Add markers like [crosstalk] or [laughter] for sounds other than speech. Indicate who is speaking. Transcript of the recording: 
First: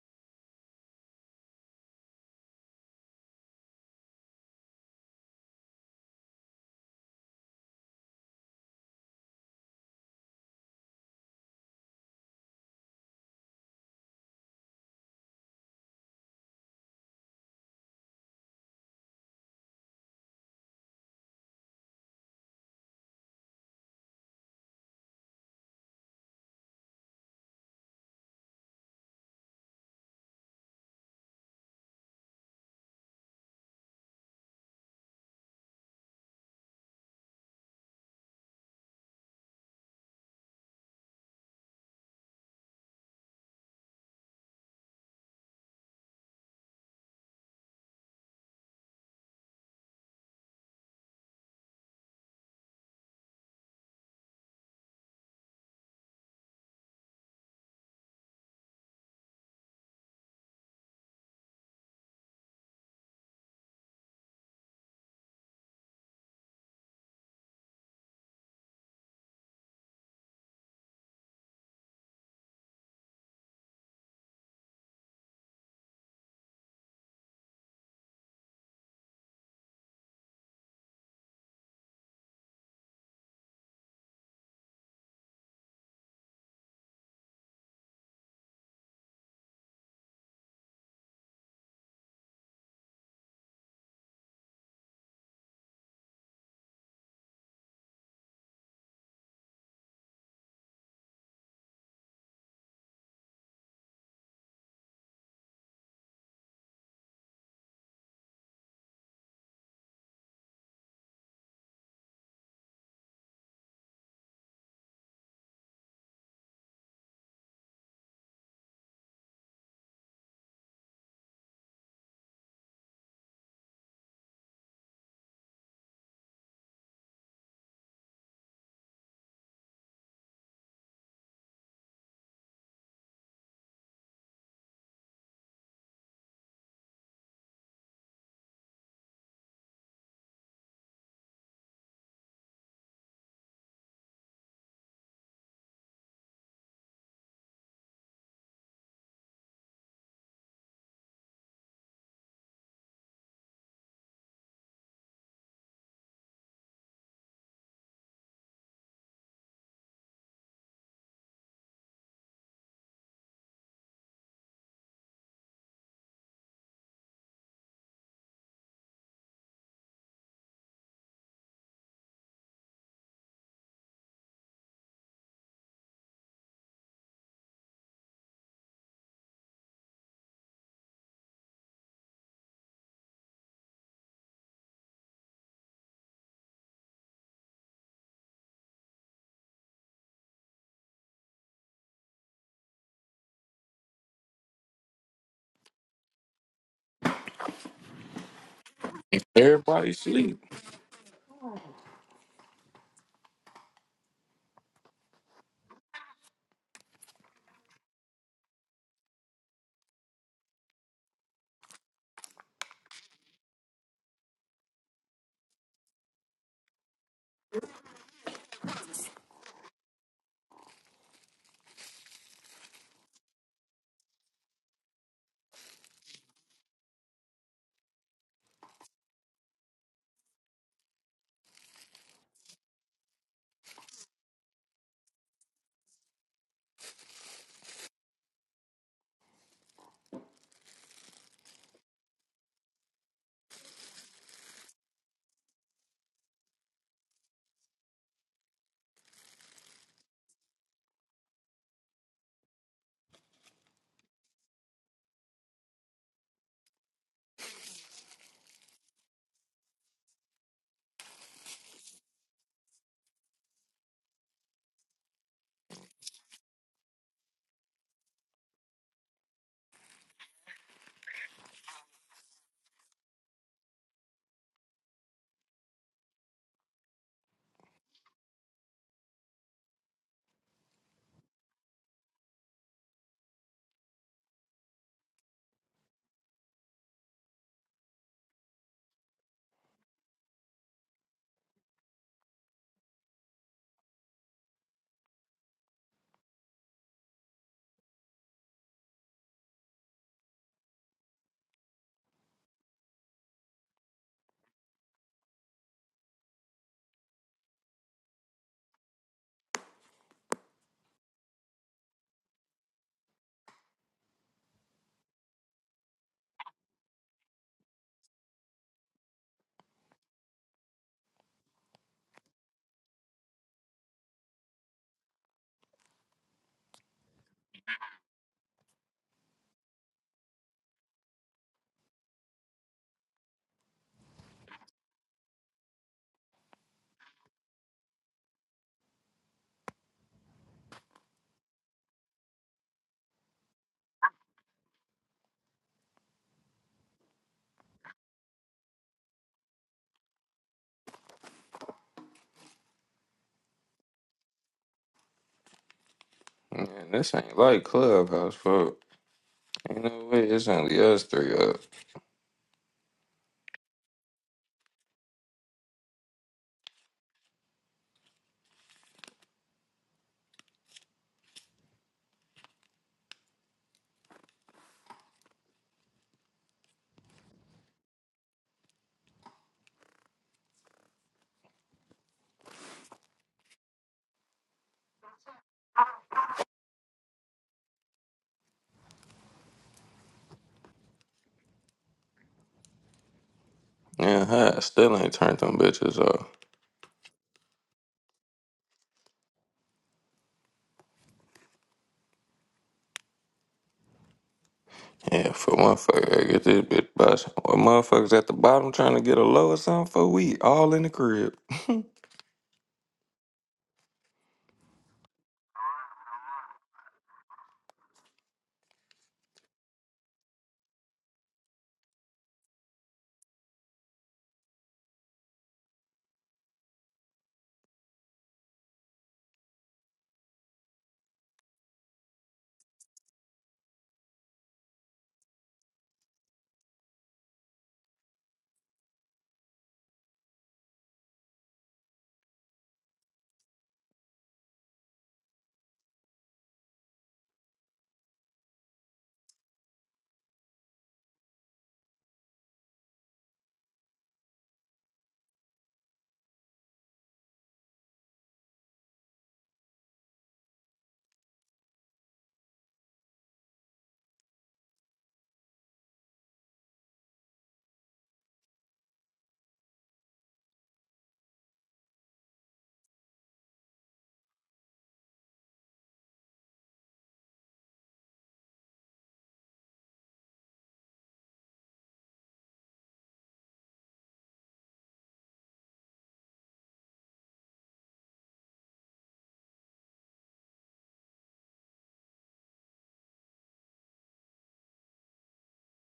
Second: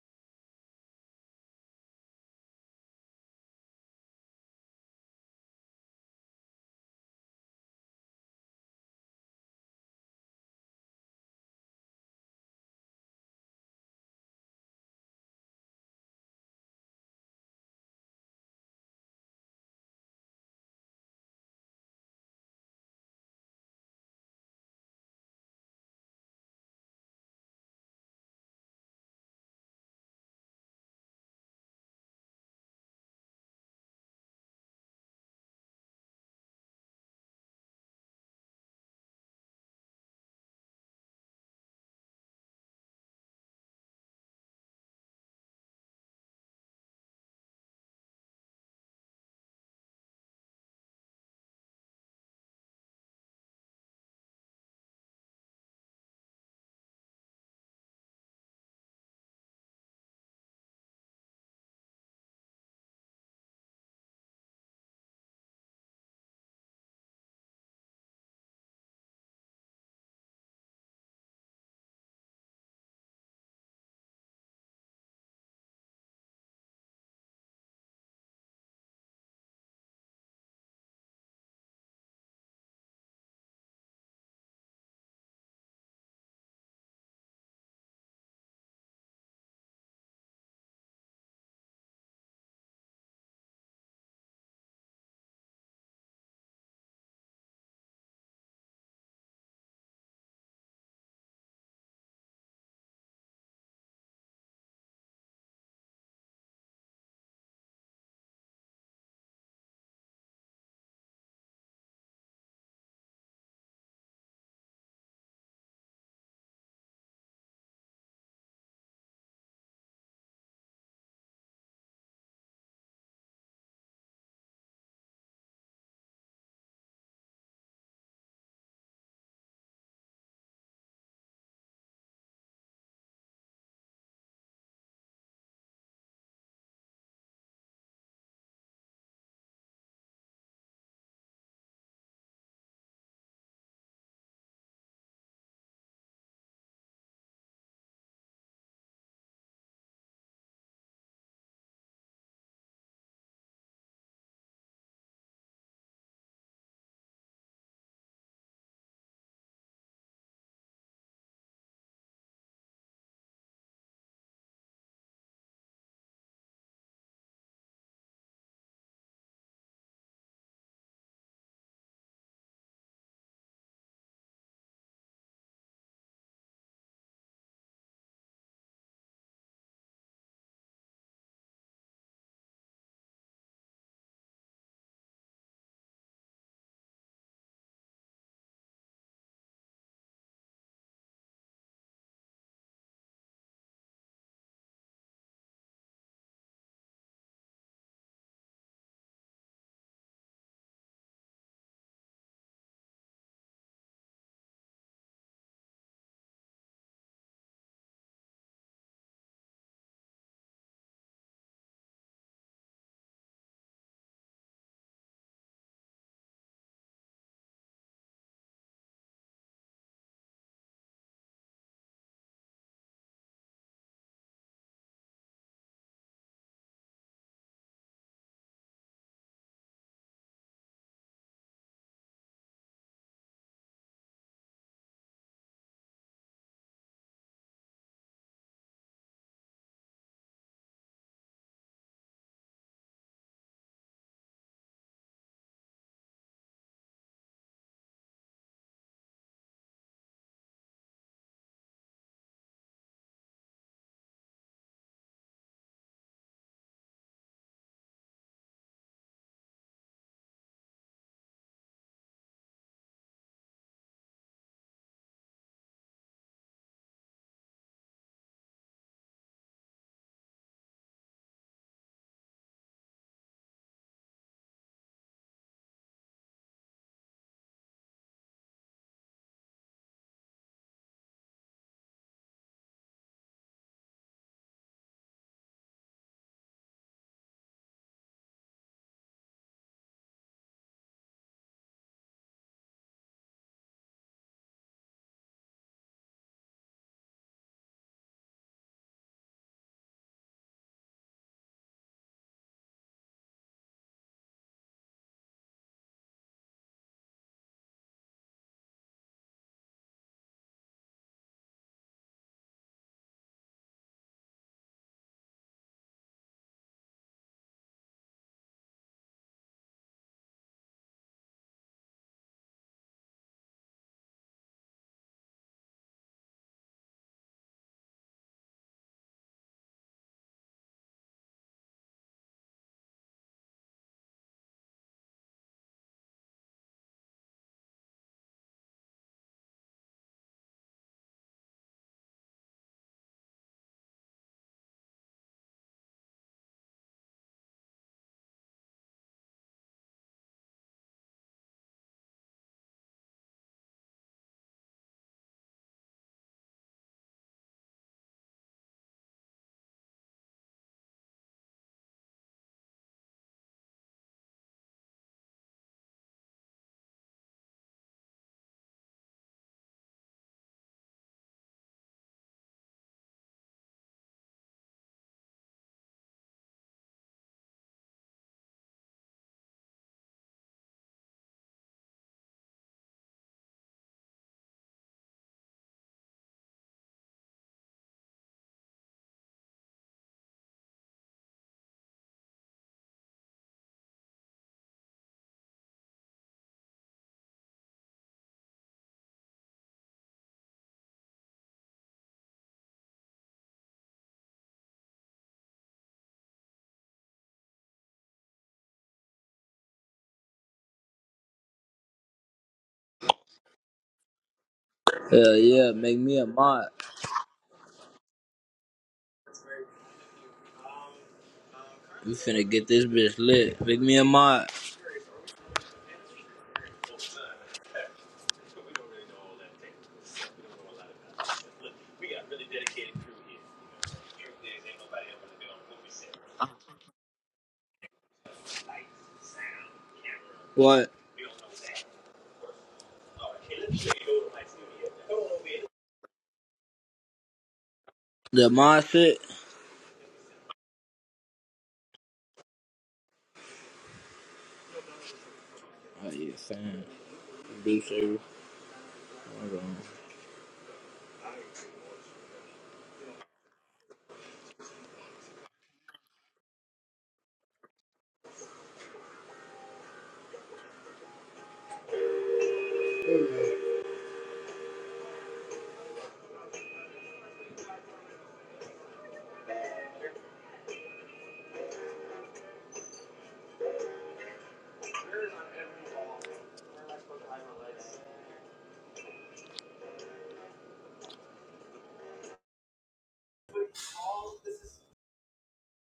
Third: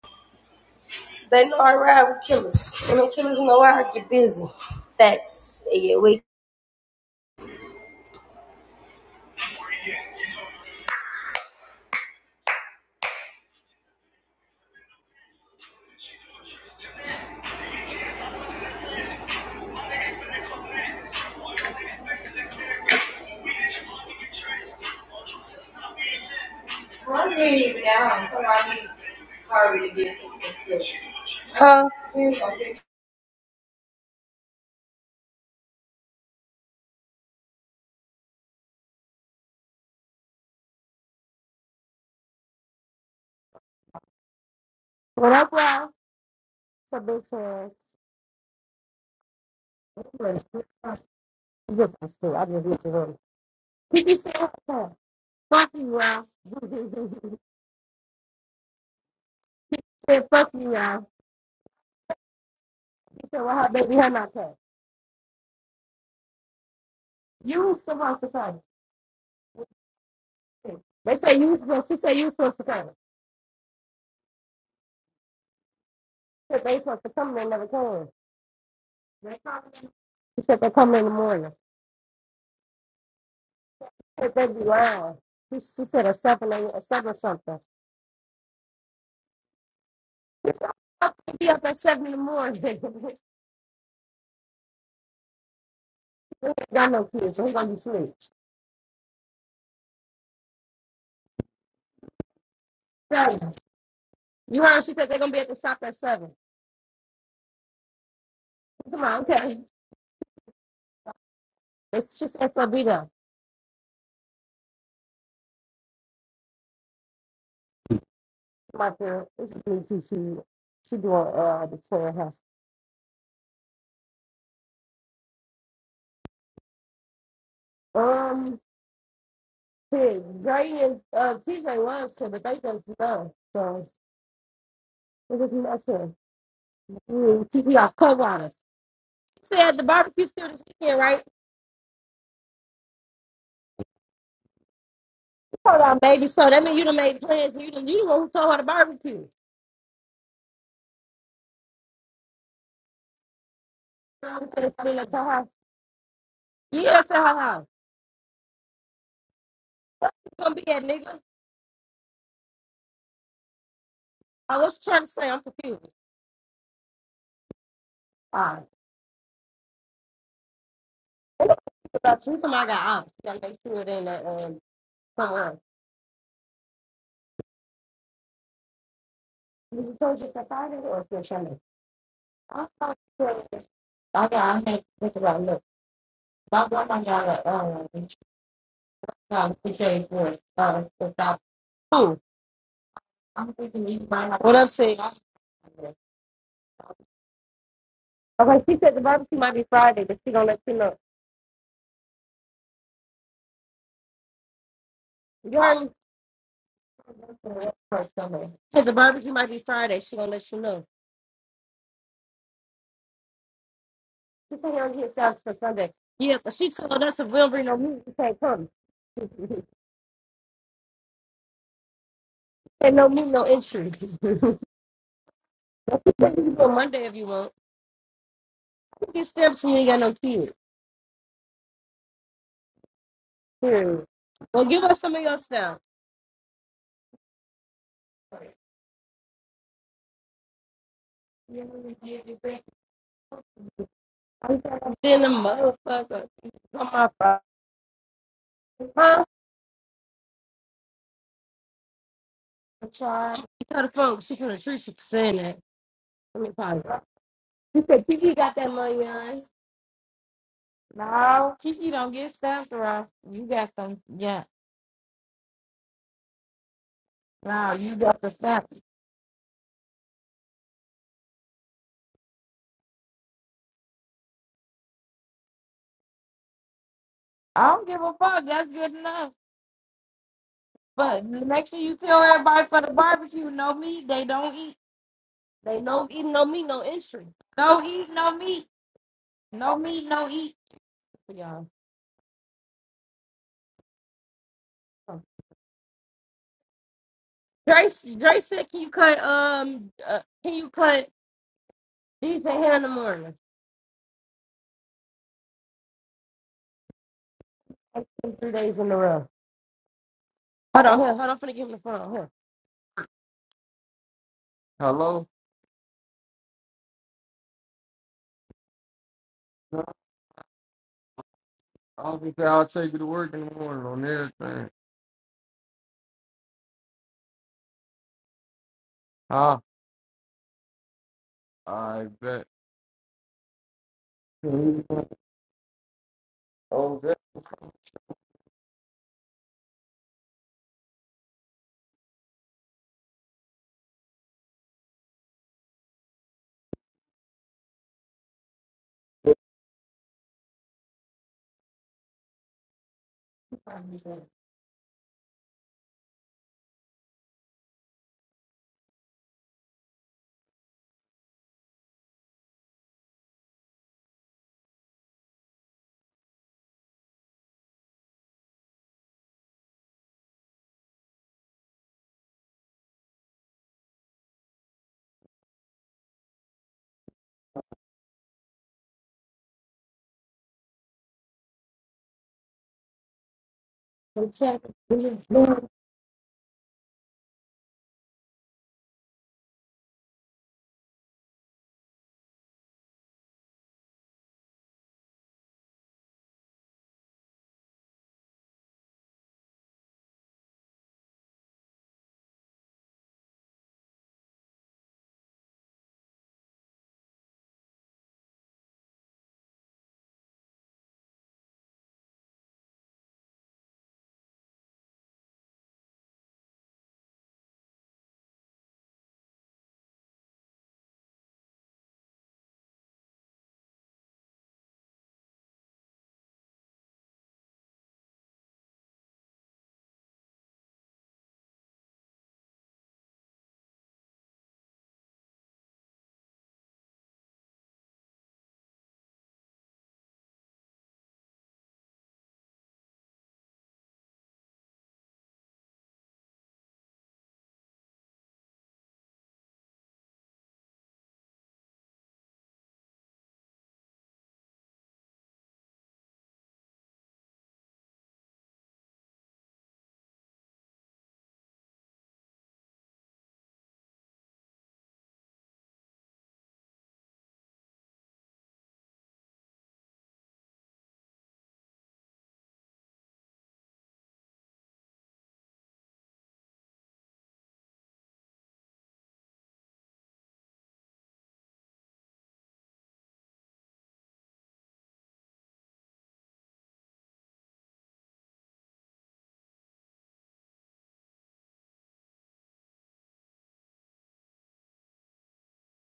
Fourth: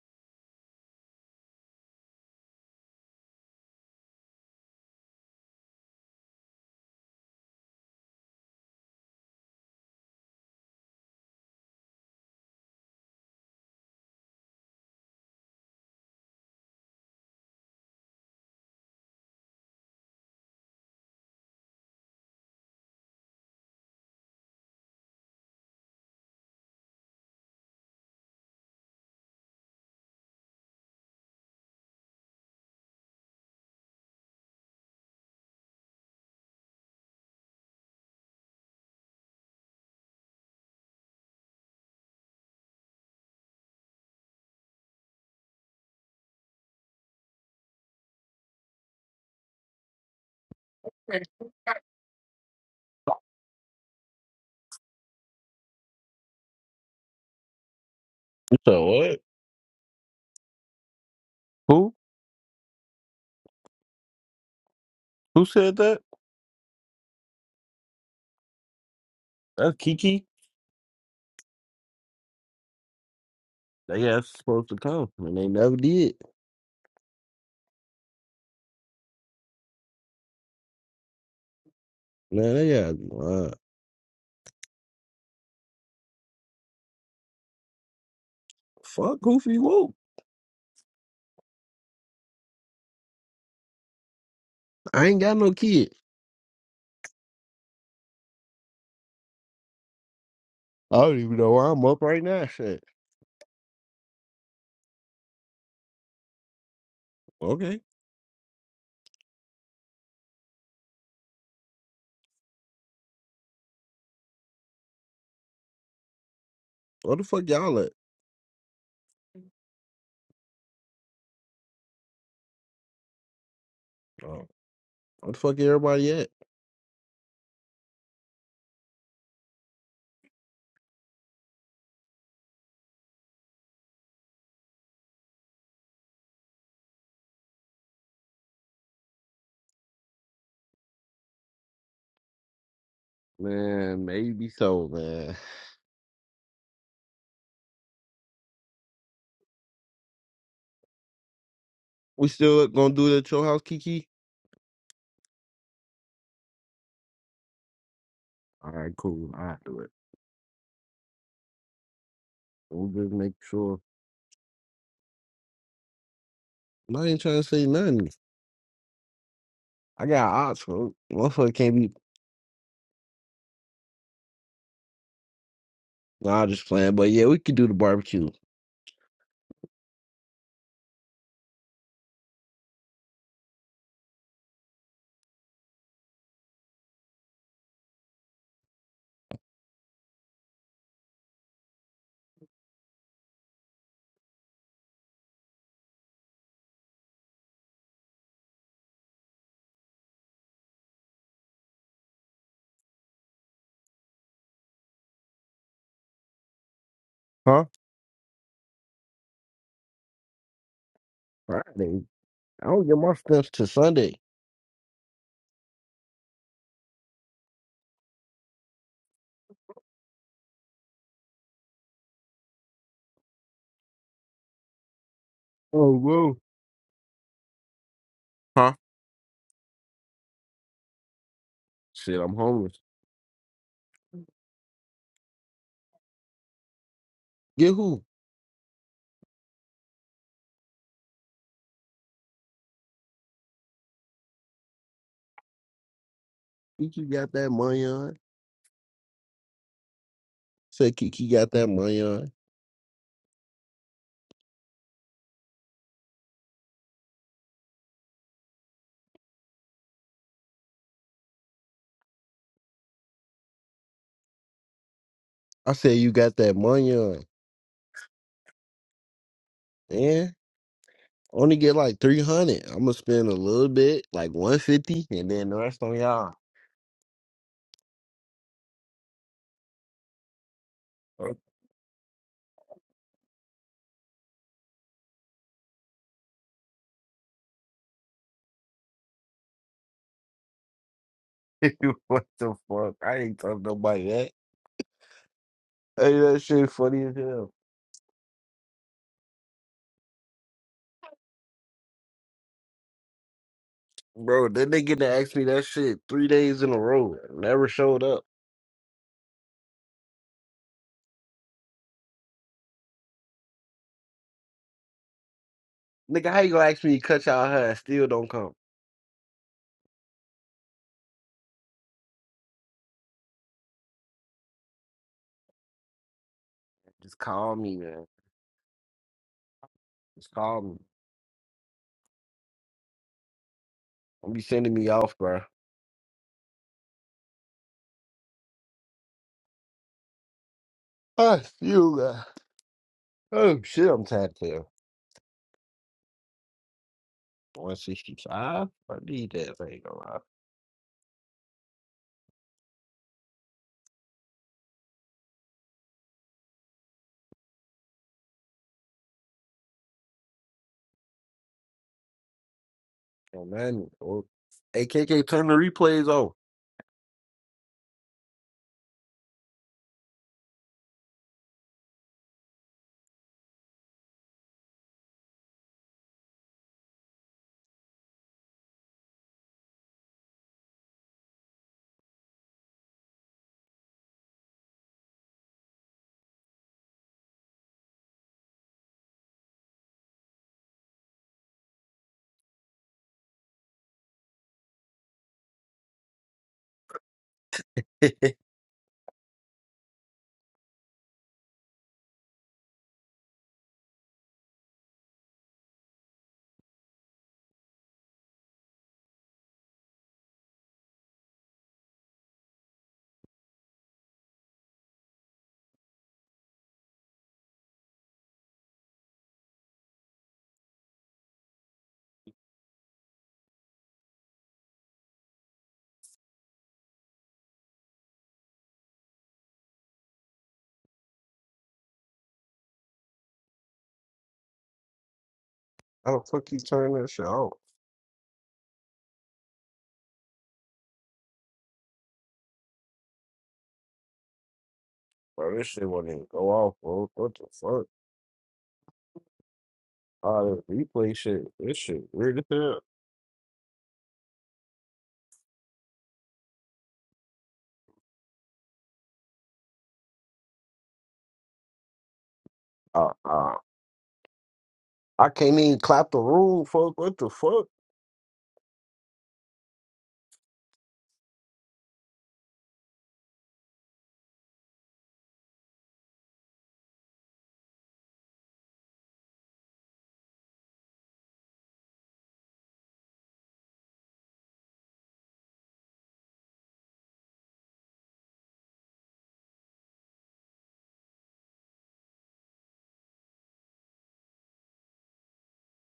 Speaker 1: They know I ride with killers, and the killers know I get busy. Facts. Yeah, we. Huh? When I go out to big fans, I'm just looking for Kiki said, "Huh, fuck you, Ralph. [laughs]
Speaker 2: So what?
Speaker 1: said, fuck you, Ralph.
Speaker 2: Who?
Speaker 1: She said, well, her baby, her not come.
Speaker 2: Who said that?
Speaker 1: You was supposed to come.
Speaker 2: That's Kiki.
Speaker 1: They say you was supposed, she said you was supposed to come.
Speaker 2: They guys supposed to come, and they never did.
Speaker 1: said they supposed to come, and they never came. They come- She said they come in the morning.
Speaker 2: Man, they got uh,
Speaker 1: said they be lying. She, she said a seven, a, a seven something.
Speaker 2: fuck Goofy Whoop.
Speaker 1: I'll be up at seven in the morning. [laughs] we
Speaker 2: I ain't got no kid.
Speaker 1: ain't got no kids, so we gonna be asleep.
Speaker 2: I don't even know why I'm up right now. Shit.
Speaker 1: Seven. You heard she said they're gonna be at the shop at seven.
Speaker 2: Okay.
Speaker 1: Come on, okay. It's just SLB though.
Speaker 2: What the fuck y'all at?
Speaker 1: My girl, it's just me too. She she doing uh the prayer house.
Speaker 2: Oh, what the fuck everybody at?
Speaker 1: Um, kids, Gray and uh TJ was here, but they just left. So it was nothing. Mm, Kiki got cover on us. Said the barbecue still this weekend, right?
Speaker 2: Man, maybe so, man.
Speaker 1: Hold on, baby. So that mean you done made plans. and You done you the one who told her to barbecue.
Speaker 2: We still gonna do it at your house, Kiki?
Speaker 1: I her. Yeah, say hello.
Speaker 2: All right, cool. I do it.
Speaker 1: You gonna be that nigga?
Speaker 2: We'll just make sure.
Speaker 1: I was trying to say I'm confused.
Speaker 2: I ain't trying to say nothing.
Speaker 1: Alright.
Speaker 2: I got odds, folks. Motherfucker
Speaker 1: What
Speaker 2: can't be
Speaker 1: About you, somebody got ops. You gotta make sure it ain't that um someone else.
Speaker 2: Nah, just playing. But yeah, we could do the barbecue
Speaker 1: You told you to fight it or if you're trying to. I thought you said- I got I had to think about look. My grandma got a um got a CJ for uh without food. I'm thinking you might not What up, Six? Okay, she said the barbecue might be
Speaker 3: Everybody
Speaker 1: Friday, but she
Speaker 3: sleep.
Speaker 1: gonna let you know. You heard me?
Speaker 2: Huh?
Speaker 1: She said the barbecue might be Friday, she gonna let you know.
Speaker 2: Friday. I don't get my stuff till Sunday.
Speaker 1: She said we'll get salad for Sunday. Yeah, but she told us if we don't bring no meat, we can't come. [laughs] and no meat, no entry. [laughs]
Speaker 2: Oh,
Speaker 1: You
Speaker 2: whoa.
Speaker 1: can Go Monday if you want.
Speaker 2: Huh?
Speaker 1: You get stamps and you ain't got no kids.
Speaker 2: Shit, I'm homeless.
Speaker 1: Period. Well, give us some of your stamps.
Speaker 2: Get who?
Speaker 1: I'm Then the motherfucker on
Speaker 2: Think you
Speaker 1: my
Speaker 2: got
Speaker 1: phone.
Speaker 2: that money on?
Speaker 1: Huh?
Speaker 2: Said Kiki got that money on.
Speaker 1: I'm trying. She got a phone. She gonna treat you for saying that. Let me pause. She said Kiki got that money on. No, Kiki don't get stamped around. You got them.
Speaker 2: I said you got that money on.
Speaker 1: Now you got the snap.
Speaker 2: Man, only get like three hundred. I'm gonna spend a little bit, like one fifty, and then the rest on y'all.
Speaker 1: I don't give a fuck. That's good enough.
Speaker 2: [laughs]
Speaker 1: But make sure you tell everybody for the barbecue, no meat. They don't eat. They no eat, no meat, no entry. No eat, no meat. No meat, no eat. For y'all.
Speaker 2: what the fuck? I ain't told nobody that. Hey, that shit funny as hell,
Speaker 1: Dre, Dre said, can you cut, um, uh, can you cut DJ here in the morning?
Speaker 2: bro. Then they get to ask me that shit three days in a row. Never showed
Speaker 1: That's
Speaker 2: up.
Speaker 1: been Three days in a row. Hold on, here, hold on, I'm finna give him the phone. Here. Hello?
Speaker 2: Nigga, how you gonna ask me to cut y'all hair and still don't come?
Speaker 1: I'll be there. I'll take you to work in the morning on everything.
Speaker 2: Just call me, man.
Speaker 1: Huh?
Speaker 2: Just call me.
Speaker 1: I bet.
Speaker 2: Don't be sending me off, bro.
Speaker 1: Oh,
Speaker 2: Oh, you, uh, oh shit, I'm tired too. 165. I need that thing, gonna lie.
Speaker 1: that.
Speaker 3: Man, this ain't like Clubhouse, fuck. Ain't no way it's only us three up.
Speaker 2: Oh, man. Oh, AKK, turn the replays off.
Speaker 1: protect, we implore.
Speaker 3: Yeah, huh? Still ain't turned them bitches off. Yeah, for motherfucker, I get this bitch bust. What motherfuckers at the bottom trying to get a low or something for we all in the crib.
Speaker 4: Hell yeah, make me a mod. We finna get this bitch lit. Make me a mod.
Speaker 2: [laughs] How the fuck you turn that shit off?
Speaker 4: What?
Speaker 2: Bro, this shit won't even go off, bro. What the fuck?
Speaker 4: The mod shit?
Speaker 2: Oh, this replay shit. This shit weird as hell.
Speaker 4: Oh yeah, fam. Do service. Hold on.
Speaker 2: Uh, uh, I can't even clap the room, fuck. What the fuck?